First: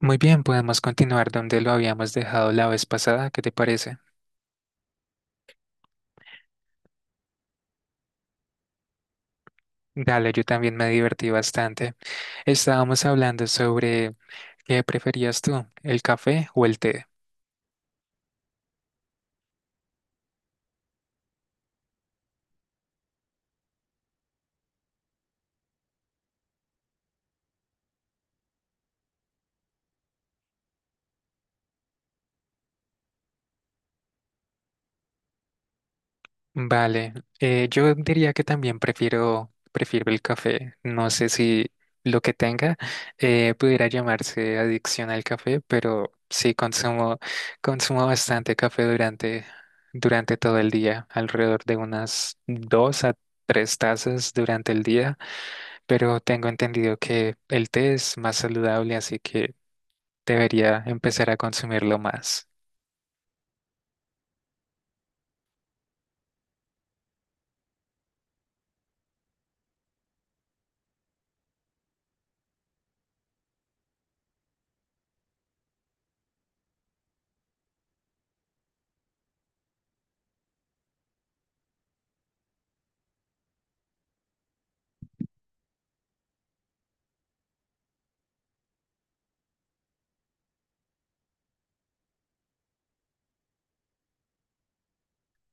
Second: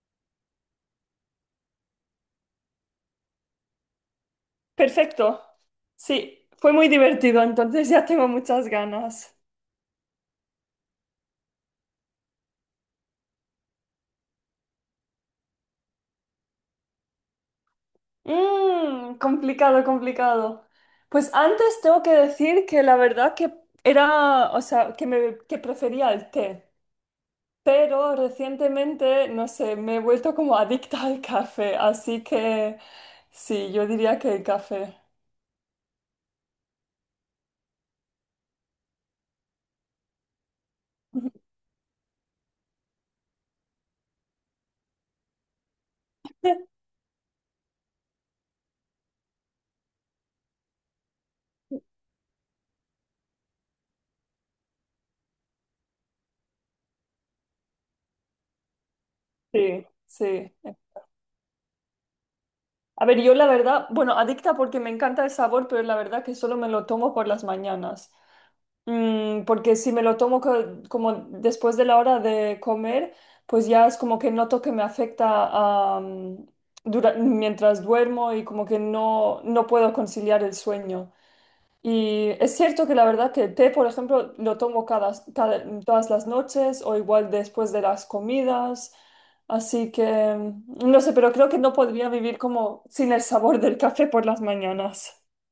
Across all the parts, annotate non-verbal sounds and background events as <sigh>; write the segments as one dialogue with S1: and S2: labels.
S1: Muy bien, podemos continuar donde lo habíamos dejado la vez pasada, ¿qué te parece?
S2: Perfecto. Sí, fue muy divertido, entonces ya tengo muchas ganas.
S1: Dale, yo también me divertí bastante. Estábamos hablando sobre qué preferías tú, el café o el té.
S2: Mm, complicado, complicado. Pues antes tengo que decir que la verdad que era, o sea, que prefería el té, pero recientemente, no sé, me he vuelto como adicta al café, así que sí, yo diría que el café.
S1: Vale, yo diría que también prefiero el café. No sé
S2: <laughs>
S1: si lo que tenga pudiera llamarse adicción al café, pero sí consumo bastante café durante todo el día, alrededor de unas dos a tres tazas durante el día, pero tengo entendido que el té es más saludable, así que
S2: Sí, sí.
S1: debería empezar a consumirlo más.
S2: A ver, yo la verdad, bueno, adicta porque me encanta el sabor, pero la verdad que solo me lo tomo por las mañanas. Mm, porque si me lo tomo como después de la hora de comer, pues ya es como que noto que me afecta mientras duermo y como que no puedo conciliar el sueño. Y es cierto que la verdad que el té, por ejemplo, lo tomo todas las noches o igual después de las comidas. Así que no sé, pero creo que no podría vivir como sin el sabor del café por las mañanas. <laughs>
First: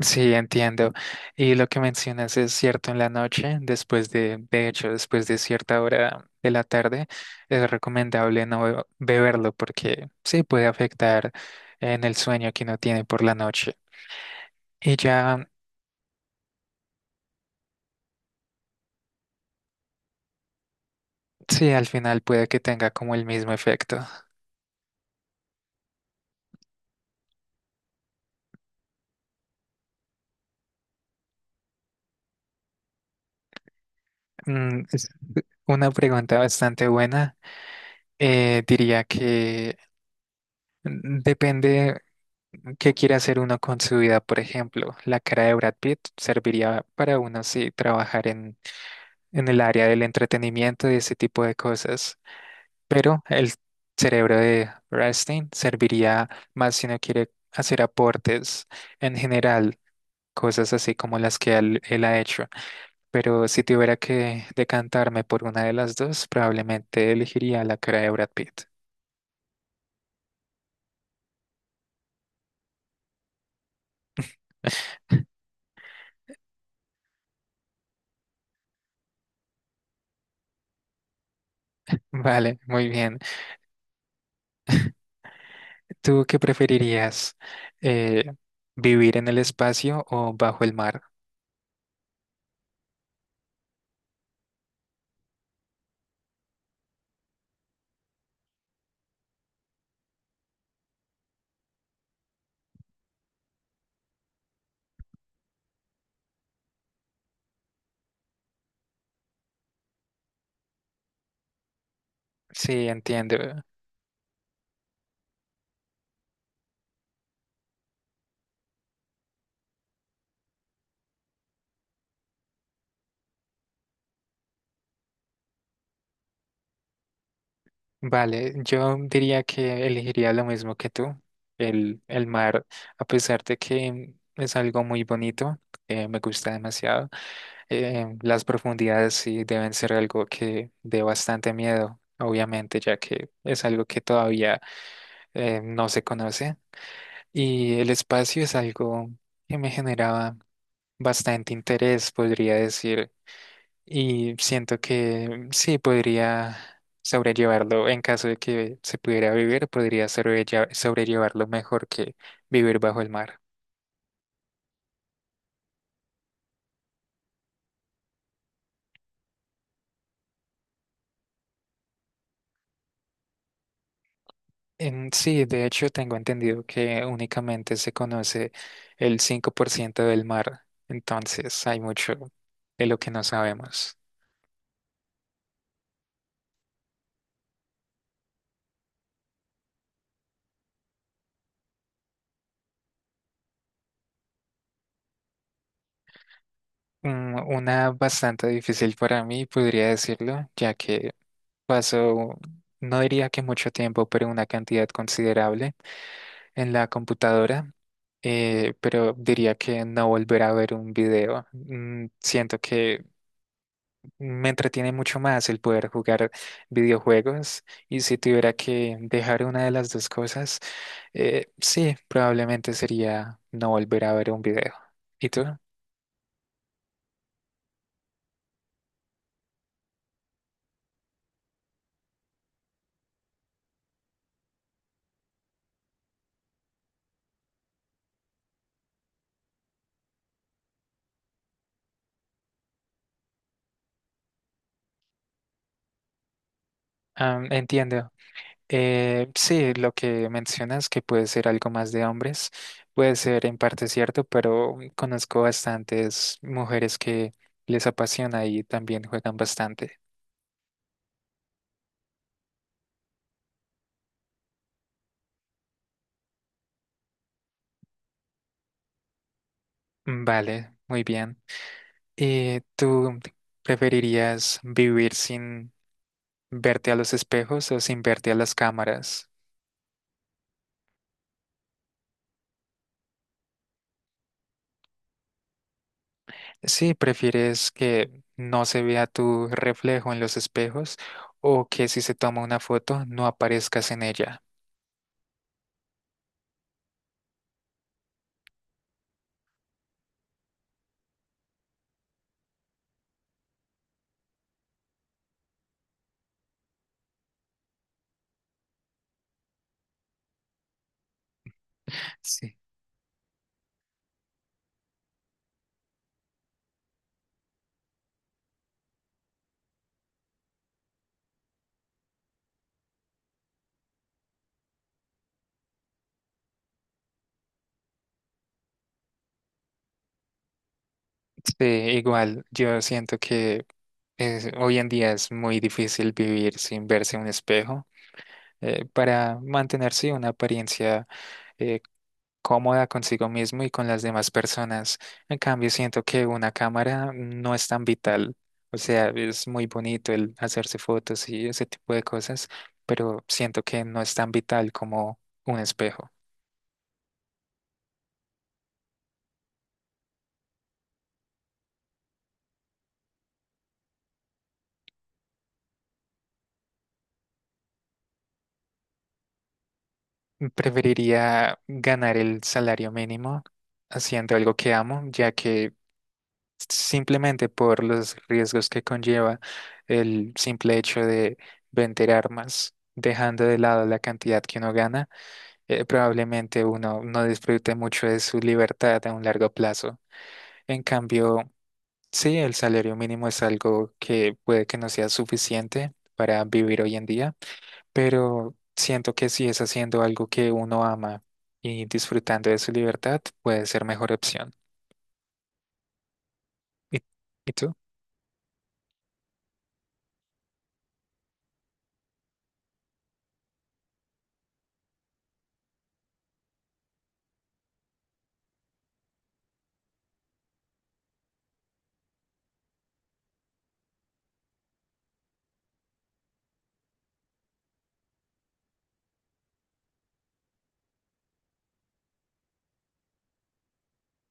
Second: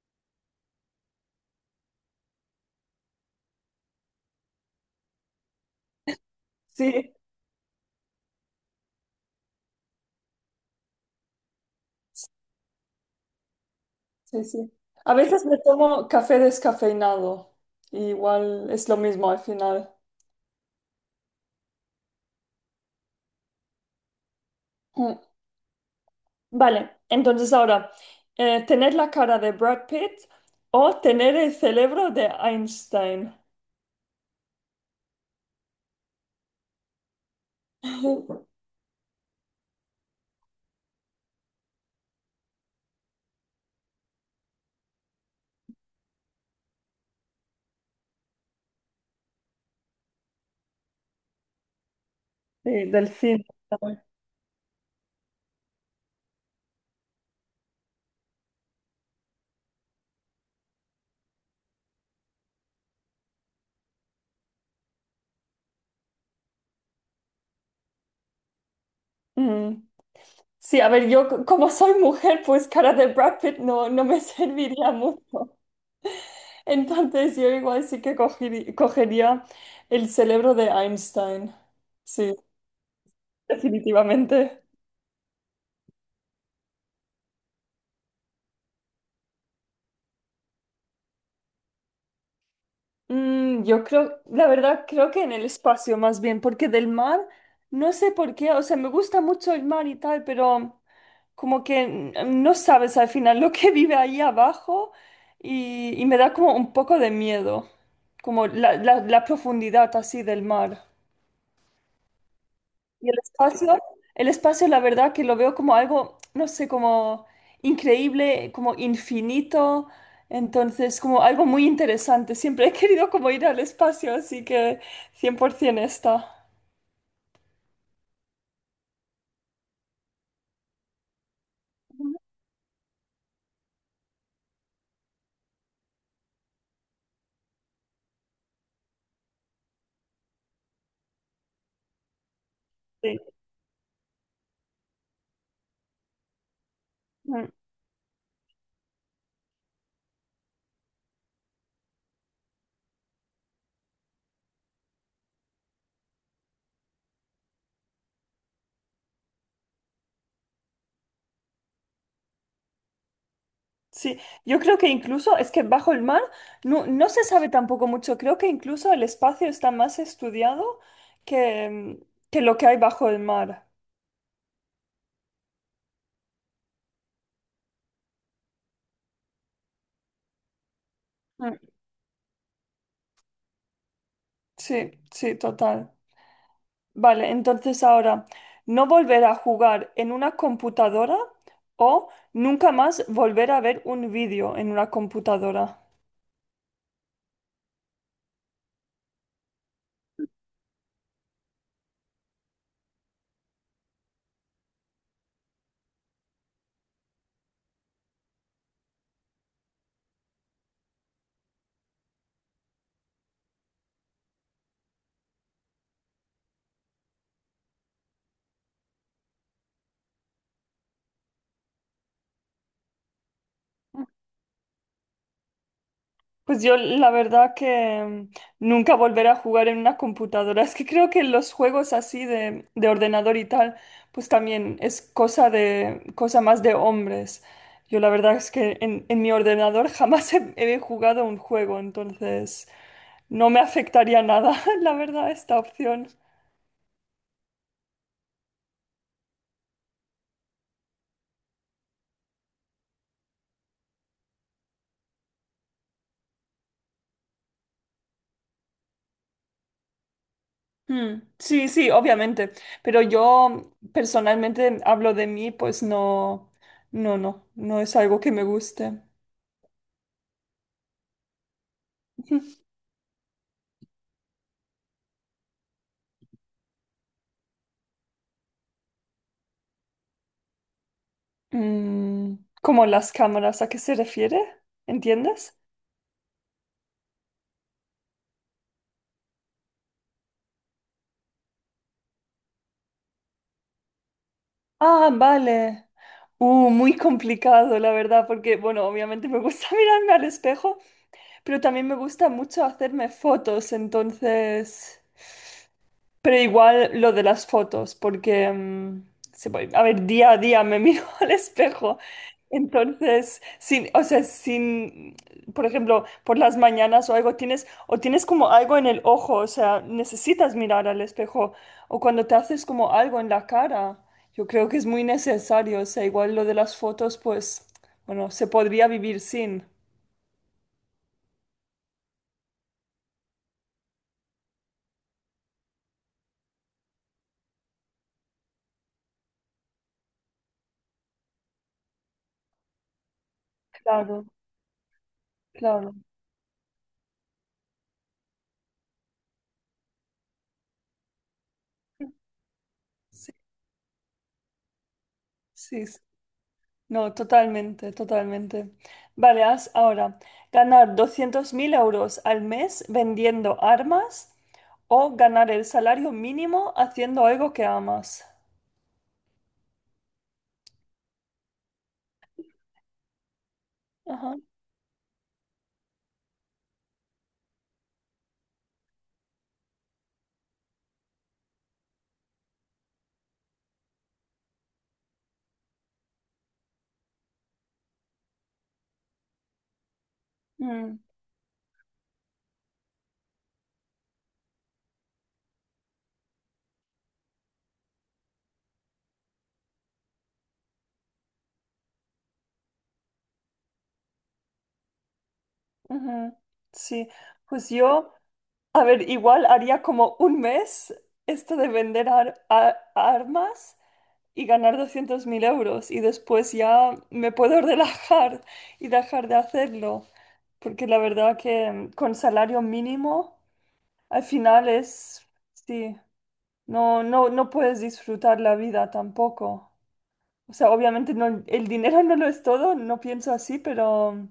S1: Sí, entiendo. Y lo que mencionas es cierto en la noche, después de hecho, después de cierta hora de la tarde,
S2: Sí.
S1: es recomendable no be- beberlo porque sí puede afectar en el sueño que uno tiene por la noche.
S2: Sí, sí.
S1: Y
S2: A veces
S1: ya,
S2: me tomo café descafeinado. Y igual es lo mismo al final.
S1: sí, al final puede que tenga como el mismo efecto.
S2: Mm. Vale, entonces ahora, tener la cara de Brad Pitt o tener el cerebro de Einstein.
S1: Es una pregunta bastante buena.
S2: <laughs>
S1: Diría que depende. ¿Qué quiere hacer uno con su vida, por ejemplo? La cara de Brad Pitt serviría para uno sí trabajar en el área del entretenimiento y ese tipo de cosas,
S2: Sí, del
S1: pero
S2: cine.
S1: el cerebro de Rastin serviría más si uno quiere hacer aportes en general, cosas así como las que él ha hecho. Pero si tuviera que decantarme por una de las dos, probablemente elegiría la cara de Brad Pitt.
S2: Mm. Sí, a ver, yo como soy mujer, pues cara de Brad Pitt no me <laughs> serviría mucho. Entonces yo igual sí que cogería el cerebro de Einstein.
S1: <laughs>
S2: Sí,
S1: Vale, muy bien.
S2: definitivamente.
S1: ¿Tú qué preferirías? eh, ¿Vivir en el espacio o bajo el mar?
S2: Mm, yo creo, la verdad, creo que en el espacio más bien, porque del mar, no sé por qué, o sea, me gusta mucho el mar y tal, pero como que no sabes al final lo que <laughs> vive ahí abajo y me da como un poco de miedo, como la profundidad así del mar.
S1: Sí,
S2: Y el
S1: entiendo.
S2: espacio, el espacio, la verdad que lo veo como algo, no sé, como increíble, como infinito, entonces como algo muy interesante. Siempre he querido como ir al espacio, así que 100% está.
S1: Vale, yo diría que elegiría lo mismo que tú. El mar, a pesar de que es algo muy bonito, me gusta demasiado. Las profundidades sí deben ser algo que dé bastante miedo, obviamente, ya
S2: Sí.
S1: que es algo que todavía no se conoce.
S2: Mm,
S1: Y el espacio es algo que me generaba bastante interés, podría decir, y siento que sí podría sobrellevarlo en caso de que se pudiera vivir, podría sobrellevarlo mejor que vivir bajo el mar.
S2: sí, yo creo que incluso es que bajo el mar no se sabe tampoco mucho. Creo que incluso el espacio está más estudiado que, mm, que lo que hay bajo el mar.
S1: Sí, de hecho tengo entendido que únicamente se conoce el 5% del mar,
S2: Mm,
S1: entonces hay mucho de lo que no sabemos.
S2: sí, sí, total. Vale, entonces ahora, no volver a jugar en una computadora o nunca más volver a ver un vídeo en una computadora.
S1: Mm, una bastante difícil para mí, podría decirlo, ya que pasó no diría que mucho tiempo, pero una cantidad considerable en la computadora, pero diría que no volver a ver un video. Mm, siento que me entretiene mucho más el poder jugar videojuegos y si tuviera que dejar una de las dos cosas, sí, probablemente sería no volver a ver un video. ¿Y tú?
S2: Pues yo la verdad que nunca volver a jugar en una computadora. <laughs> Es que creo que los juegos así de ordenador y tal, pues también es cosa más de hombres. Yo la verdad es que en mi ordenador <laughs> jamás he jugado un juego, entonces no me afectaría nada, <laughs> la verdad, esta opción.
S1: Am, entiendo. Sí, lo que mencionas que puede ser algo más de hombres, puede ser en parte cierto, pero conozco bastantes mujeres que les apasiona y también juegan bastante.
S2: Mm, sí, sí, obviamente, pero yo personalmente hablo de mí, pues no es algo que me guste.
S1: Vale, muy bien. ¿Y
S2: <laughs>
S1: tú preferirías vivir sin verte a los espejos o sin verte a las cámaras?
S2: Mm, ¿cómo las cámaras? ¿A qué se refiere? ¿Entiendes?
S1: Sí, ¿prefieres que no se vea tu reflejo en los espejos o que si se toma una foto no aparezcas en ella?
S2: Ah, vale. Muy complicado, la verdad, porque, bueno, obviamente me gusta <laughs> mirarme al espejo, pero también me gusta mucho hacerme fotos, entonces... Pero igual lo de las fotos, porque, a ver, día a día me miro <laughs> al espejo.
S1: Sí.
S2: Entonces, sin, o sea, sin, por ejemplo, por las mañanas o algo, tienes, o tienes como algo en el ojo, o sea, necesitas mirar al espejo, o cuando te haces como algo en la cara, yo creo que es muy necesario, o sea, igual lo de las fotos, pues, bueno, se podría vivir sin.
S1: Sí, igual, yo siento que hoy en día es muy difícil vivir sin verse en un espejo para mantenerse una apariencia eh, cómoda consigo mismo y con las
S2: Claro,
S1: demás personas. En cambio,
S2: claro.
S1: siento que una cámara no es tan vital. O sea, es muy bonito el hacerse fotos y ese tipo de cosas, pero
S2: Sí,
S1: siento que no es tan vital como un
S2: sí,
S1: espejo.
S2: no, totalmente, totalmente. Vale, haz ahora ganar 200.000 euros al mes vendiendo armas o ganar el salario mínimo haciendo algo que amas.
S1: Preferiría ganar el salario mínimo haciendo
S2: Ajá.
S1: algo que amo, ya que simplemente por los riesgos que conlleva el simple hecho de vender armas, dejando de lado la cantidad que uno gana, probablemente uno no disfrute mucho de su libertad a un largo plazo. En
S2: Mm,
S1: cambio, sí, el salario mínimo es algo que puede que no sea suficiente para vivir hoy en día, pero siento que si es haciendo algo que uno ama y disfrutando de su libertad, puede ser mejor opción.
S2: ujú.
S1: ¿Y,
S2: Sí,
S1: ¿Y
S2: pues
S1: tú?
S2: yo, a ver, igual haría como un mes esto de vender armas y ganar 200.000 euros y después ya me puedo <laughs> relajar y dejar de hacerlo. Porque la verdad que con salario mínimo al final es, sí, no puedes disfrutar la vida tampoco. O sea, obviamente no, el dinero no lo es todo, no pienso así, pero,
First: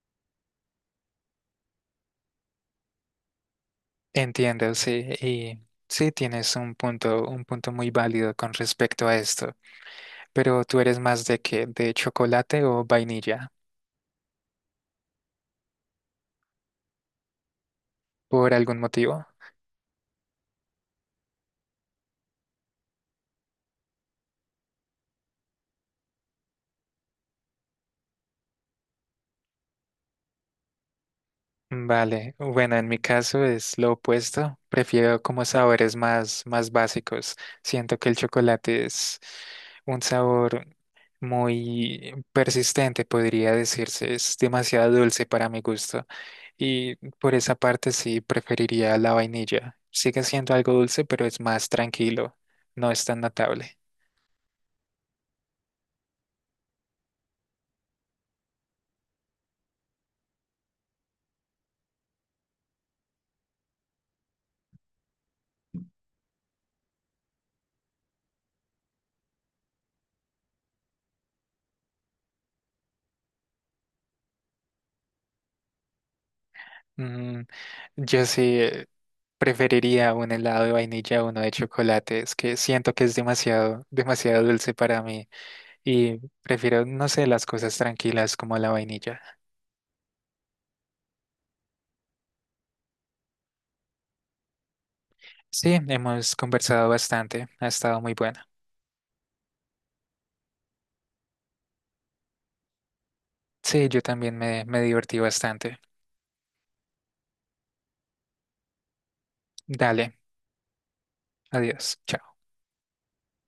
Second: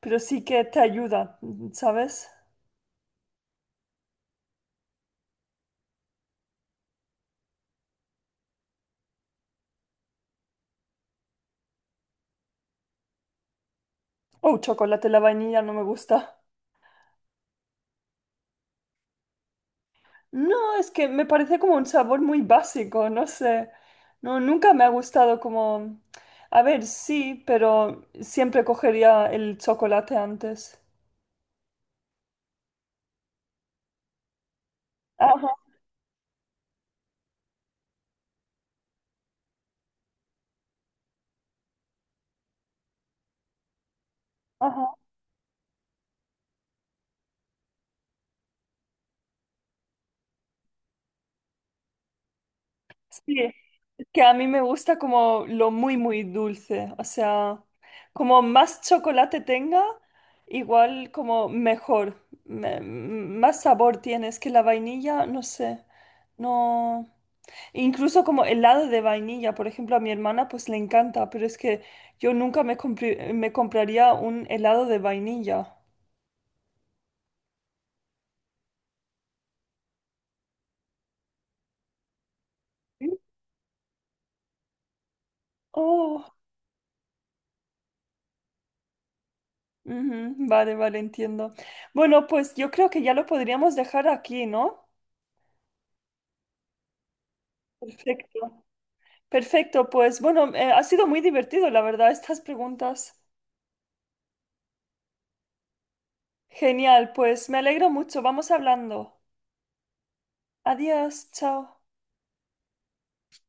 S2: pero sí que te ayuda, ¿sabes?
S1: Entiendo, sí, y sí tienes un punto muy válido con respecto a esto. Pero tú eres más de qué, ¿de chocolate o vainilla,
S2: Oh, chocolate, la vainilla no me gusta.
S1: por algún motivo?
S2: No, es que me parece como un sabor muy básico, no sé. No, nunca me ha gustado como... A ver, sí, pero siempre cogería el chocolate antes.
S1: Vale, bueno, en mi caso es lo opuesto. Prefiero como
S2: Ajá,
S1: sabores más básicos. Siento que el chocolate es un sabor muy persistente, podría decirse. Es demasiado
S2: ajá.
S1: dulce para mi gusto. Y por esa parte sí preferiría la vainilla. Sigue siendo algo dulce, pero es más tranquilo. No es tan
S2: Sí,
S1: notable.
S2: es que a mí me gusta como lo muy, muy dulce. O sea, como más chocolate tenga, igual como mejor. Más sabor tiene. Es que la vainilla, no sé. No. Incluso como helado de vainilla, por ejemplo, a mi hermana pues le encanta, pero es que yo nunca me compraría un helado de vainilla.
S1: Mm, yo sí preferiría un helado de vainilla a uno de chocolate. Es que siento que es
S2: ¿Sí?
S1: demasiado dulce para mí. Y
S2: Oh,
S1: prefiero, no sé, las cosas tranquilas como la vainilla.
S2: ujú, vale, vale, entiendo. Bueno, pues yo creo que ya lo podríamos dejar aquí, ¿no?
S1: Sí, hemos conversado bastante. Ha estado muy bueno.
S2: Perfecto. Perfecto, pues bueno, ha sido muy divertido, la verdad, estas preguntas.
S1: Sí, yo también me divertí bastante.
S2: Genial, pues me alegro mucho. Vamos hablando.
S1: Dale,
S2: Adiós, chao.
S1: adiós. Chao.